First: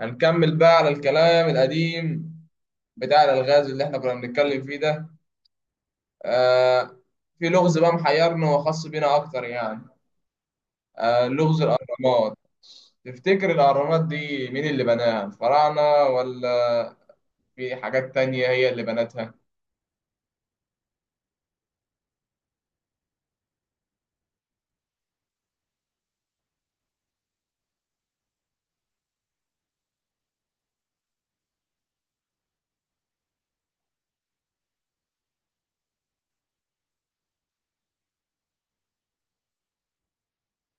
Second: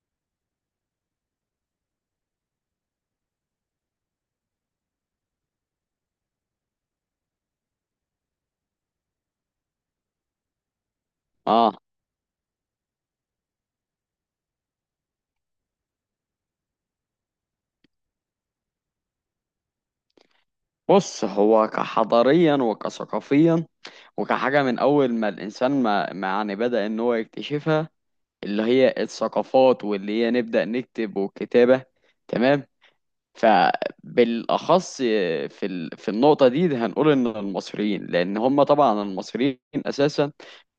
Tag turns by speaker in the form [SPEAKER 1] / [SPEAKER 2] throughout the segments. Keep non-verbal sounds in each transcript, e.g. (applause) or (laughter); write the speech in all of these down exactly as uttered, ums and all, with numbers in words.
[SPEAKER 1] هنكمل بقى على الكلام القديم بتاع الألغاز اللي احنا كنا بنتكلم فيه ده. آه في لغز بقى محيرنا وخاص بينا أكتر، يعني آه لغز
[SPEAKER 2] اه،
[SPEAKER 1] الأهرامات. تفتكر الأهرامات دي مين اللي بناها؟ الفراعنة، ولا في حاجات تانية هي اللي بنتها؟
[SPEAKER 2] بص. هو كحضاريا وكثقافيا وكحاجة من أول ما الإنسان ما, ما يعني بدأ إن هو يكتشفها، اللي هي الثقافات واللي هي نبدأ نكتب والكتابة. تمام. فبالأخص في ال... في النقطة دي, دي هنقول إن المصريين، لأن هم طبعا المصريين أساسا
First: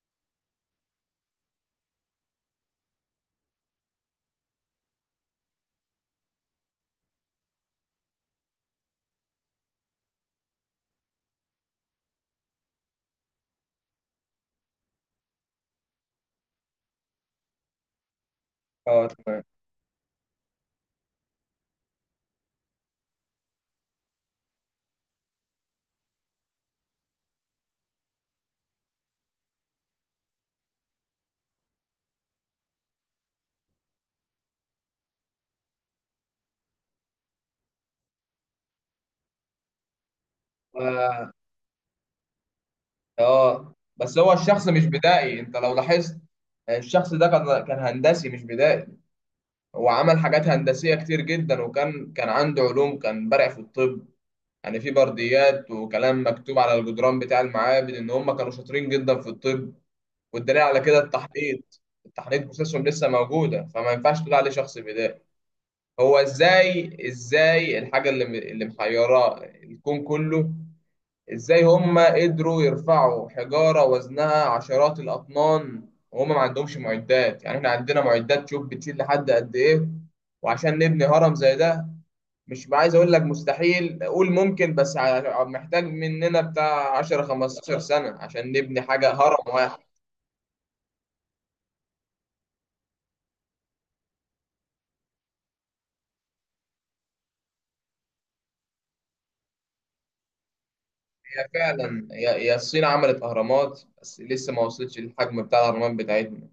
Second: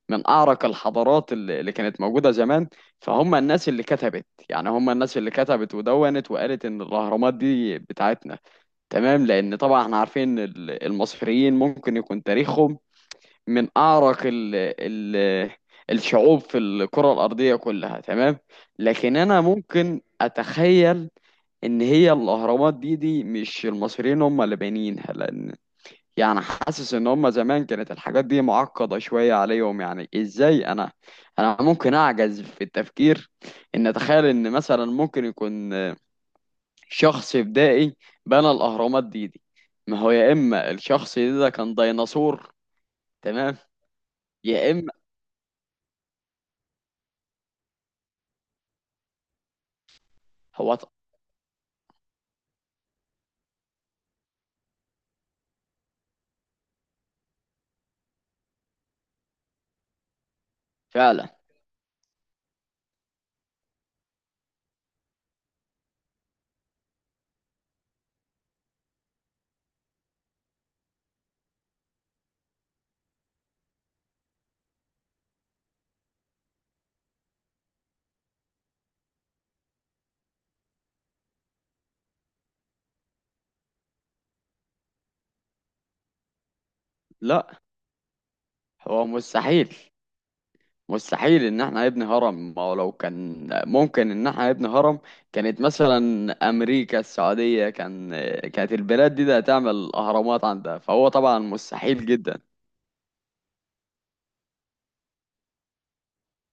[SPEAKER 2] من أعرق الحضارات اللي اللي كانت موجودة زمان، فهم الناس اللي كتبت. يعني هم الناس اللي كتبت ودونت وقالت إن الأهرامات دي بتاعتنا. تمام، لان طبعا احنا عارفين ال- المصريين ممكن يكون تاريخهم من اعرق ال ال الشعوب في الكرة الأرضية كلها. تمام.
[SPEAKER 1] اه،
[SPEAKER 2] لكن انا
[SPEAKER 1] تمام.
[SPEAKER 2] ممكن اتخيل ان هي الاهرامات دي دي مش المصريين هم اللي بانيينها، لان يعني حاسس ان هم زمان كانت الحاجات دي معقدة شوية عليهم. يعني ازاي انا انا ممكن اعجز في التفكير ان اتخيل ان مثلا ممكن يكون شخص بدائي بنى الأهرامات دي دي. ما هو يا إما الشخص
[SPEAKER 1] آه.
[SPEAKER 2] ده, ده كان ديناصور. تمام،
[SPEAKER 1] آه. بس هو الشخص
[SPEAKER 2] يا
[SPEAKER 1] مش
[SPEAKER 2] إما
[SPEAKER 1] بدائي، انت لو لاحظت الشخص ده كان كان هندسي مش بدائي. هو عمل حاجات
[SPEAKER 2] هو ط-
[SPEAKER 1] هندسية كتير جدا، وكان كان عنده علوم، كان بارع في الطب. يعني في برديات وكلام مكتوب على الجدران بتاع المعابد ان هم كانوا شاطرين جدا في الطب، والدليل على كده
[SPEAKER 2] فعلا.
[SPEAKER 1] التحنيط. التحنيط بروسيسهم لسه موجوده، فما ينفعش تقول عليه شخص بدائي. هو ازاي ازاي الحاجه اللي اللي محيراه الكون كله؟ ازاي هم قدروا يرفعوا حجاره وزنها عشرات الاطنان وهم ما عندهمش معدات؟ يعني احنا عندنا معدات، شوف بتشيل لحد قد ايه. وعشان نبني هرم زي ده، مش عايز اقول لك مستحيل، قول ممكن، بس ع- محتاج مننا بتاع عشر
[SPEAKER 2] لا،
[SPEAKER 1] خمسة عشر سنة عشان نبني
[SPEAKER 2] هو
[SPEAKER 1] حاجة هرم
[SPEAKER 2] مستحيل.
[SPEAKER 1] واحد.
[SPEAKER 2] مستحيل إن احنا نبني هرم. ما هو لو كان ممكن إن احنا نبني هرم، كانت مثلا أمريكا، السعودية، كان كانت البلاد دي ده هتعمل أهرامات عندها، فهو طبعا
[SPEAKER 1] هي
[SPEAKER 2] مستحيل
[SPEAKER 1] فعلا، هي
[SPEAKER 2] جدا.
[SPEAKER 1] هي الصين عملت اهرامات بس لسه ما وصلتش للحجم بتاع الاهرامات بتاعتنا.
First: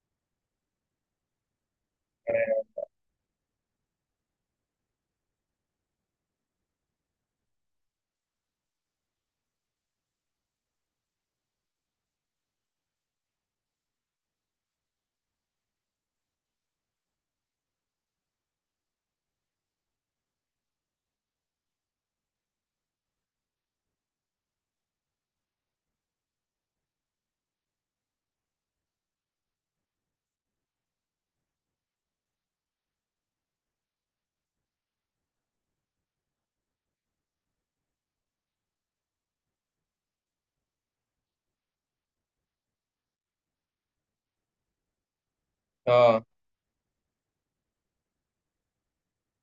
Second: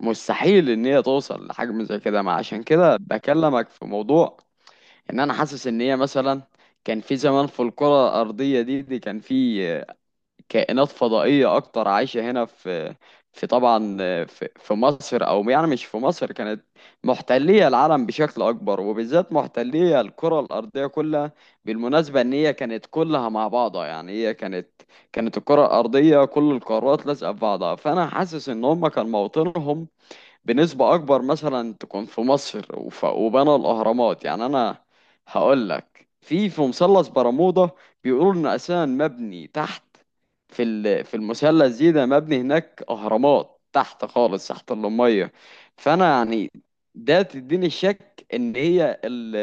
[SPEAKER 2] مستحيل إن هي توصل لحجم زي كده. ما عشان كده بكلمك في موضوع ان انا حاسس ان هي مثلا كان في زمان في الكرة الارضية دي دي كان في كائنات فضائية اكتر عايشة هنا في في طبعا في, في مصر. او يعني مش في مصر، كانت محتلية العالم بشكل اكبر، وبالذات محتلية الكرة الارضية كلها. بالمناسبة ان هي كانت كلها مع بعضها. يعني هي كانت كانت الكرة الارضية كل القارات لازقة في بعضها، فانا حاسس ان هم كان موطنهم بنسبة أكبر مثلا تكون في مصر، وف- وبنوا الأهرامات. يعني أنا هقول لك في في مثلث برمودا بيقولوا إن أساسا مبني تحت. في ال- في المثلث دي ده مبني هناك أهرامات تحت خالص، تحت المية. فأنا
[SPEAKER 1] اه.
[SPEAKER 2] يعني ده تديني الشك إن هي ال-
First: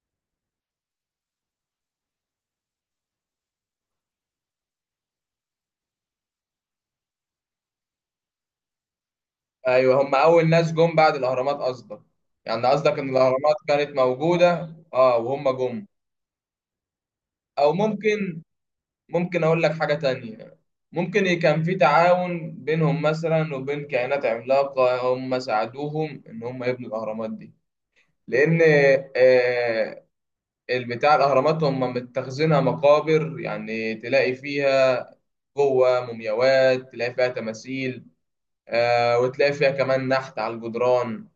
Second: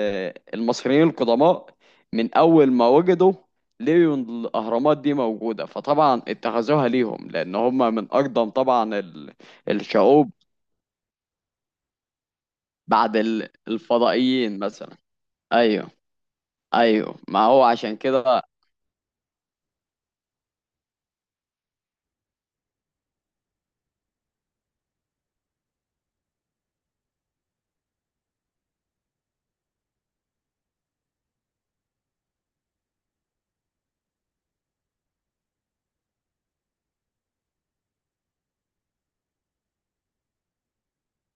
[SPEAKER 2] المصريين القدماء من أول ما وجدوا لقيوا إن الأهرامات دي موجودة، فطبعا اتخذوها ليهم، لأن هم من أقدم طبعا ال-
[SPEAKER 1] ايوه، هم
[SPEAKER 2] الشعوب.
[SPEAKER 1] اول ناس جم بعد الاهرامات قصدك؟ يعني قصدك ان
[SPEAKER 2] بعد ال-
[SPEAKER 1] الاهرامات كانت
[SPEAKER 2] الفضائيين
[SPEAKER 1] موجودة،
[SPEAKER 2] مثلا.
[SPEAKER 1] اه، وهم جم.
[SPEAKER 2] ايوه، ايوه، ما هو
[SPEAKER 1] او
[SPEAKER 2] عشان كده.
[SPEAKER 1] ممكن ممكن اقول لك حاجة تانية. ممكن ي- كان في تعاون بينهم مثلا وبين كائنات عملاقة هم ساعدوهم ان هم يبنوا الاهرامات دي. لان آه، البتاع الاهرامات هم متخزنها مقابر، يعني تلاقي فيها جوه مومياوات، تلاقي فيها تماثيل، آه، وتلاقي فيها كمان نحت على الجدران.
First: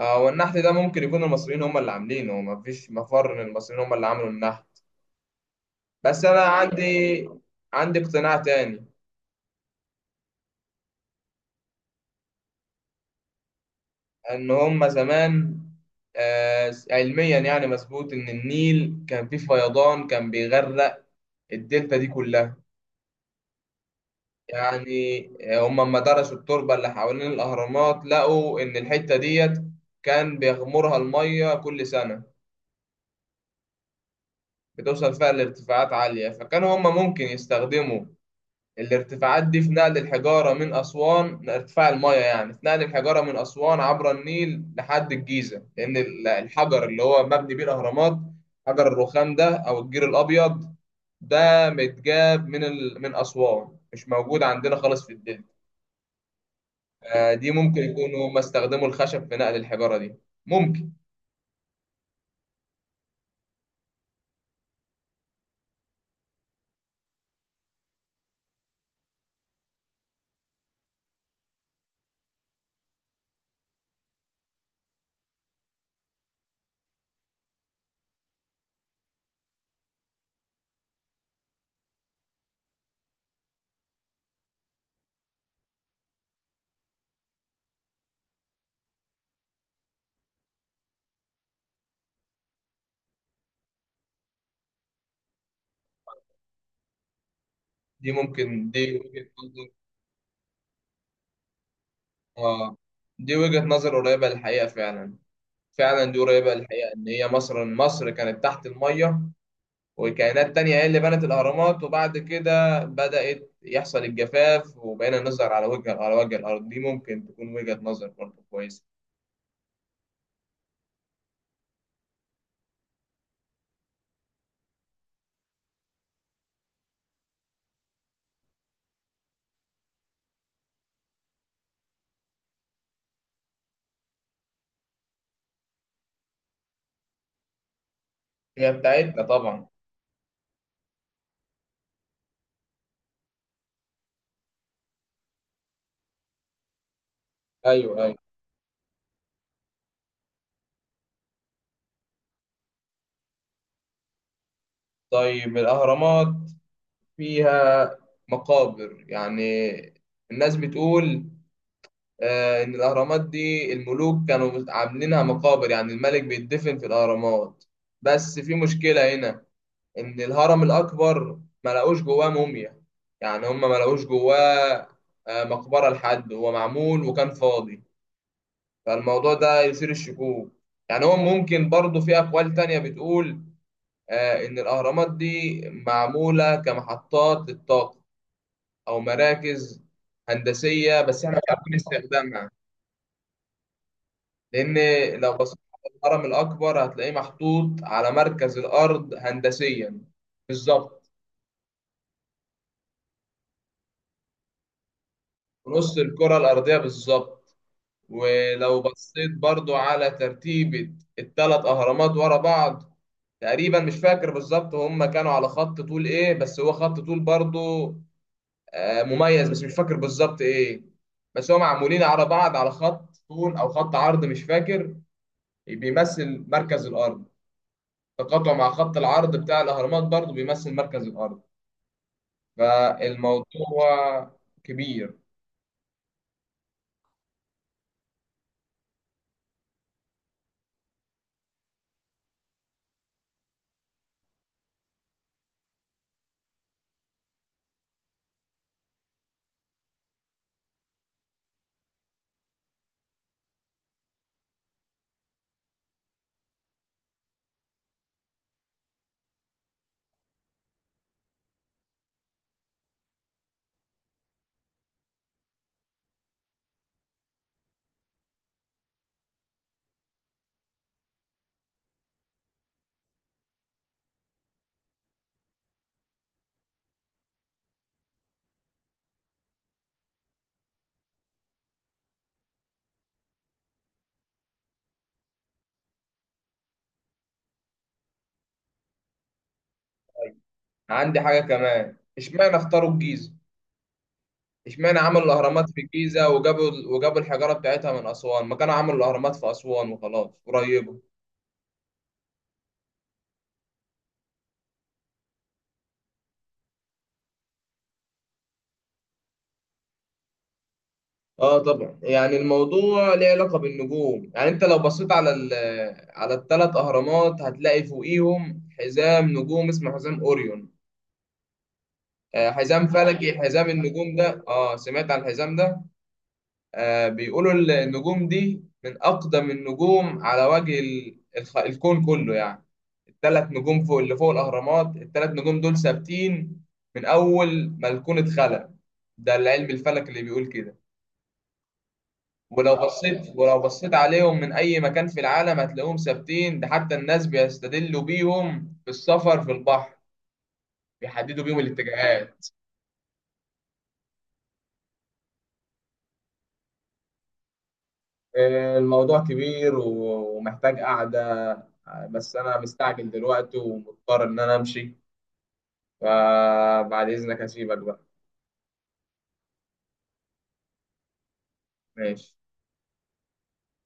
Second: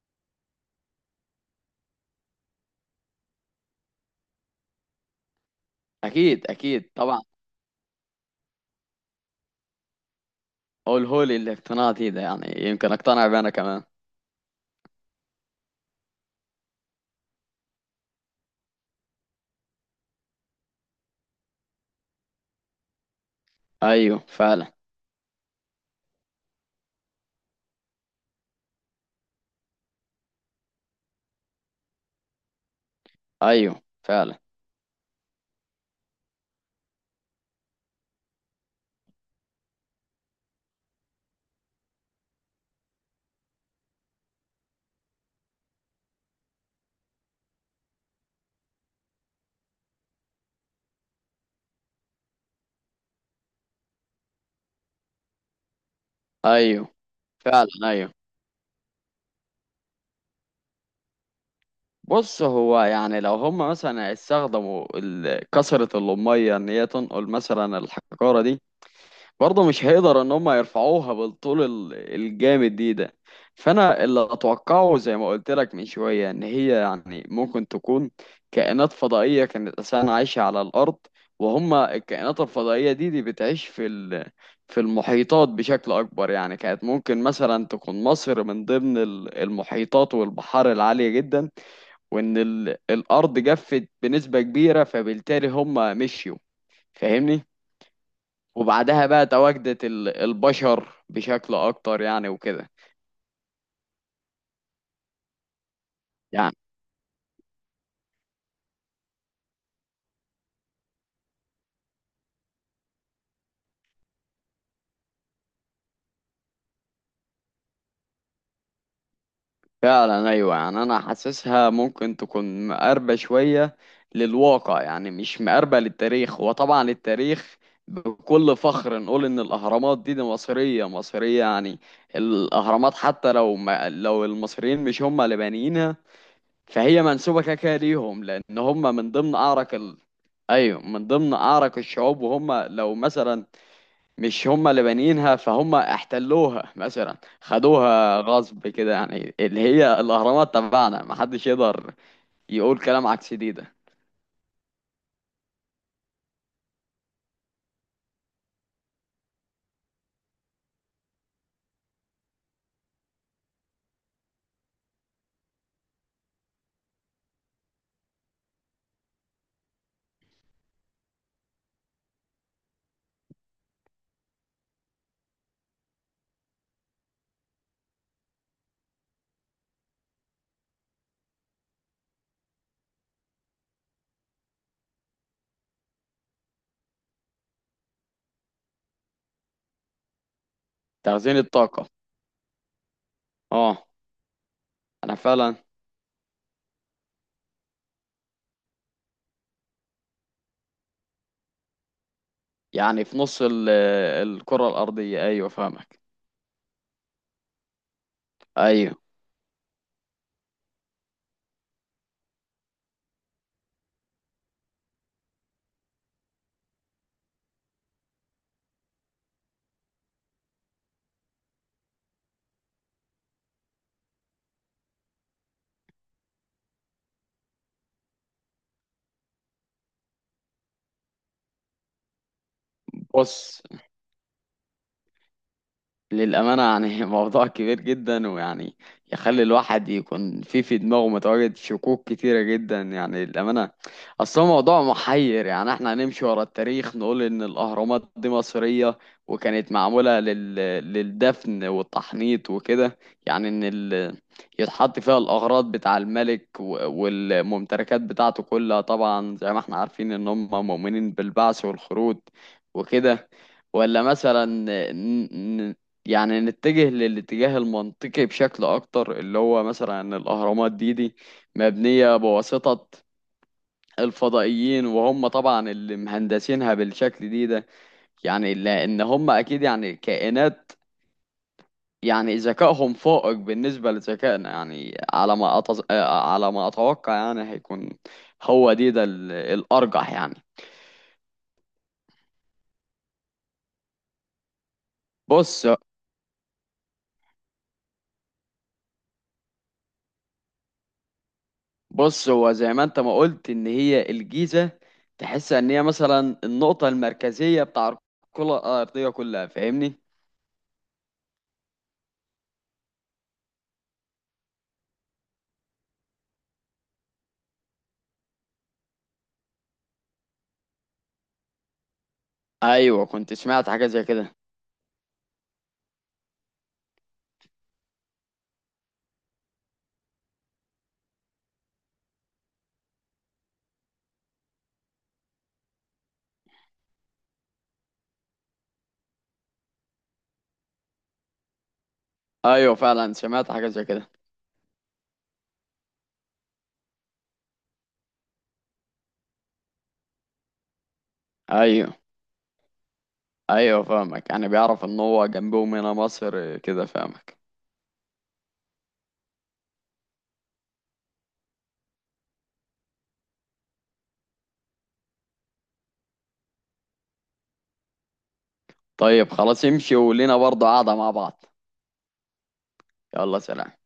[SPEAKER 1] آه، والنحت ده ممكن يكون المصريين هم اللي عاملينه، مفيش مفر ان المصريين هم اللي عملوا النحت. بس انا
[SPEAKER 2] اكيد اكيد طبعا.
[SPEAKER 1] عندي عندي اقتناع تاني.
[SPEAKER 2] هو الهولي اللي اقتنعت بيه ده، يعني يمكن اقتنع بيه انا كمان.
[SPEAKER 1] ان هم زمان آه، علميا يعني مظبوط ان النيل كان فيه فيضان، كان بيغرق الدلتا دي كلها.
[SPEAKER 2] ايوه فعلا.
[SPEAKER 1] يعني آه، هم لما درسوا التربة اللي حوالين الأهرامات لقوا إن الحتة ديت كان بيغمرها المية كل سنة،
[SPEAKER 2] ايوه فعلا.
[SPEAKER 1] بتوصل فيها لارتفاعات عالية. فكانوا هم ممكن يستخدموا الارتفاعات دي في نقل الحجارة من أسوان، ارتفاع المية، يعني في نقل الحجارة من أسوان عبر النيل لحد الجيزة، لأن ال- الحجر اللي هو مبني بيه الأهرامات، حجر الرخام ده أو الجير الأبيض ده، متجاب من ال... من أسوان، مش موجود عندنا خالص في الدنيا.
[SPEAKER 2] ايوه
[SPEAKER 1] آه، دي
[SPEAKER 2] فعلا.
[SPEAKER 1] ممكن
[SPEAKER 2] ايوه.
[SPEAKER 1] يكونوا هم استخدموا الخشب في نقل الحجارة دي. ممكن
[SPEAKER 2] بص، هو يعني لو هم مثلا استخدموا ال- كثرة الأمية إن هي تنقل مثلا الحجارة دي، برضه مش هيقدر ان هم يرفعوها بالطول ال- الجامد دي ده. فانا اللي اتوقعه زي ما قلت لك من شويه، ان هي يعني ممكن تكون كائنات فضائيه كانت اساسا عايشه على الارض. وهم الكائنات الفضائيه دي دي بتعيش في ال- في المحيطات بشكل اكبر، يعني كانت ممكن مثلا تكون مصر من ضمن ال- المحيطات والبحار العاليه جدا. وان ال- الارض جفت بنسبه كبيره، فبالتالي هم مشيوا. فاهمني؟
[SPEAKER 1] دي ممكن دي
[SPEAKER 2] وبعدها بقى
[SPEAKER 1] وجهة نظر.
[SPEAKER 2] تواجدت ال- البشر بشكل اكتر يعني وكده.
[SPEAKER 1] اه، دي وجهة نظر قريبة للحقيقة فعلا. فعلا، دي قريبة
[SPEAKER 2] يعني
[SPEAKER 1] للحقيقة ان هي مصر مصر كانت تحت المية، وكائنات تانية هي اللي بنت الأهرامات، وبعد كده بدأت يحصل الجفاف وبقينا نظهر على وجه على وجه الأرض. دي ممكن تكون وجهة نظر برضه كويسة.
[SPEAKER 2] فعلا. ايوه، يعني انا حاسسها ممكن تكون مقربة شوية للواقع، يعني مش مقربة للتاريخ. وطبعا التاريخ بكل فخر نقول ان الاهرامات دي, دي مصرية مصرية يعني. الاهرامات حتى لو ما لو المصريين مش هم اللي بانيينها، فهي منسوبة كده كده ليهم، لان
[SPEAKER 1] هي
[SPEAKER 2] هم من
[SPEAKER 1] بتاعتنا
[SPEAKER 2] ضمن
[SPEAKER 1] طبعا.
[SPEAKER 2] اعرق ال... ايوه، من ضمن اعرق الشعوب. وهم لو مثلا مش هم اللي بانيينها، فهم احتلوها مثلا،
[SPEAKER 1] أيوه، أيوه.
[SPEAKER 2] خدوها غصب كده. يعني اللي هي الاهرامات تبعنا، محدش يقدر يقول كلام عكس دي ده.
[SPEAKER 1] طيب الأهرامات فيها مقابر، يعني الناس بتقول آه، إن الأهرامات دي الملوك كانوا عاملينها مقابر، يعني الملك بيتدفن في الأهرامات. بس في مشكلة هنا، إن الهرم الأكبر ما لقوش جواه موميا. يعني هم ما لقوش جواه آه، مقبرة. لحد هو معمول وكان فاضي. فالموضوع ده يثير الشكوك. يعني هو ممكن برضه في أقوال تانية بتقول آه، إن الأهرامات دي معمولة كمحطات للطاقة، أو مراكز هندسية بس
[SPEAKER 2] تخزين
[SPEAKER 1] إحنا مش عارفين
[SPEAKER 2] الطاقة.
[SPEAKER 1] استخدامها.
[SPEAKER 2] اه،
[SPEAKER 1] لأن
[SPEAKER 2] انا
[SPEAKER 1] لو
[SPEAKER 2] فعلا.
[SPEAKER 1] بصيت على الهرم الأكبر هتلاقيه محطوط على مركز الأرض هندسيا بالظبط،
[SPEAKER 2] يعني في نص ال- الكرة الارضية. ايوه
[SPEAKER 1] في نص
[SPEAKER 2] فاهمك.
[SPEAKER 1] الكرة الأرضية بالظبط. ولو
[SPEAKER 2] ايوه،
[SPEAKER 1] بصيت برضو على ترتيبة الثلاث أهرامات ورا بعض، تقريبا مش فاكر بالظبط هم كانوا على خط طول إيه، بس هو خط طول برضو آه، مميز، بس مش فاكر بالظبط إيه. بس هم معمولين على بعض على خط طول أو خط عرض مش فاكر، بيمثل مركز الأرض. تقاطع مع خط العرض بتاع الأهرامات برضو بيمثل مركز الأرض. فالموضوع
[SPEAKER 2] بص،
[SPEAKER 1] كبير.
[SPEAKER 2] للأمانة يعني (laughs) موضوع كبير جدا، ويعني يخلي الواحد يكون في في دماغه متواجد شكوك كتيرة جدا، يعني للأمانة. أصل هو موضوع محير. يعني احنا هنمشي ورا التاريخ نقول إن الأهرامات دي مصرية، وكانت معمولة لل... للدفن والتحنيط وكده، يعني إن ال... يتحط فيها الأغراض بتاع الملك و... والممتلكات بتاعته كلها، طبعا زي ما احنا عارفين إن هم مؤمنين بالبعث والخروج وكده. ولا مثلا يعني نتجه للاتجاه المنطقي بشكل اكتر، اللي هو مثلا ان الاهرامات دي دي مبنية بواسطة الفضائيين، وهم طبعا اللي مهندسينها بالشكل دي ده. يعني لان هم اكيد يعني كائنات، يعني ذكائهم فائق بالنسبة لذكائنا، يعني على ما أتز... آه، على ما اتوقع يعني هيكون. هو دي ده ال- الارجح يعني.
[SPEAKER 1] عندي حاجة كمان، اشمعنى اختاروا الجيزة؟ اشمعنى عملوا
[SPEAKER 2] بص
[SPEAKER 1] الأهرامات في الجيزة وجابوا وجابوا الحجارة بتاعتها من أسوان، ما كانوا عملوا الأهرامات في أسوان وخلاص، قريبة.
[SPEAKER 2] بص، هو زي ما انت ما قلت ان هي الجيزة، تحس ان هي مثلا النقطة المركزية بتاع الكرة الأرضية كلها، فاهمني؟
[SPEAKER 1] اه طبعا، يعني الموضوع ليه علاقة بالنجوم، يعني انت لو بصيت على ال على الثلاث أهرامات هتلاقي فوقيهم حزام نجوم اسمه حزام أوريون. آه، حزام
[SPEAKER 2] ايوه كنت
[SPEAKER 1] فلكي، حزام
[SPEAKER 2] سمعت حاجة زي
[SPEAKER 1] النجوم
[SPEAKER 2] كده.
[SPEAKER 1] ده. اه، سمعت عن الحزام ده. آه، بيقولوا النجوم دي من أقدم النجوم على وجه ال- الخ- الكون كله، يعني الثلاث نجوم فوق، اللي فوق الأهرامات، الثلاث نجوم دول ثابتين من أول ما الكون اتخلق. ده العلم الفلك اللي بيقول كده.
[SPEAKER 2] ايوه
[SPEAKER 1] ولو
[SPEAKER 2] فعلا
[SPEAKER 1] بصيت
[SPEAKER 2] سمعت
[SPEAKER 1] ولو
[SPEAKER 2] حاجة زي
[SPEAKER 1] بصيت
[SPEAKER 2] كده.
[SPEAKER 1] عليهم من أي مكان في العالم هتلاقيهم ثابتين، ده حتى الناس بيستدلوا بيهم في السفر في البحر، بيحددوا بيهم
[SPEAKER 2] ايوه
[SPEAKER 1] الاتجاهات.
[SPEAKER 2] ايوه فاهمك، يعني بيعرف ان هو جنبهم هنا مصر كده، فاهمك؟
[SPEAKER 1] الموضوع كبير و- ومحتاج قعدة، بس أنا مستعجل دلوقتي ومضطر إن أنا أمشي، فبعد إذنك هسيبك بقى.
[SPEAKER 2] طيب خلاص، امشي ولينا برضه قاعدة مع بعض.
[SPEAKER 1] ماشي.
[SPEAKER 2] يلا، سلام.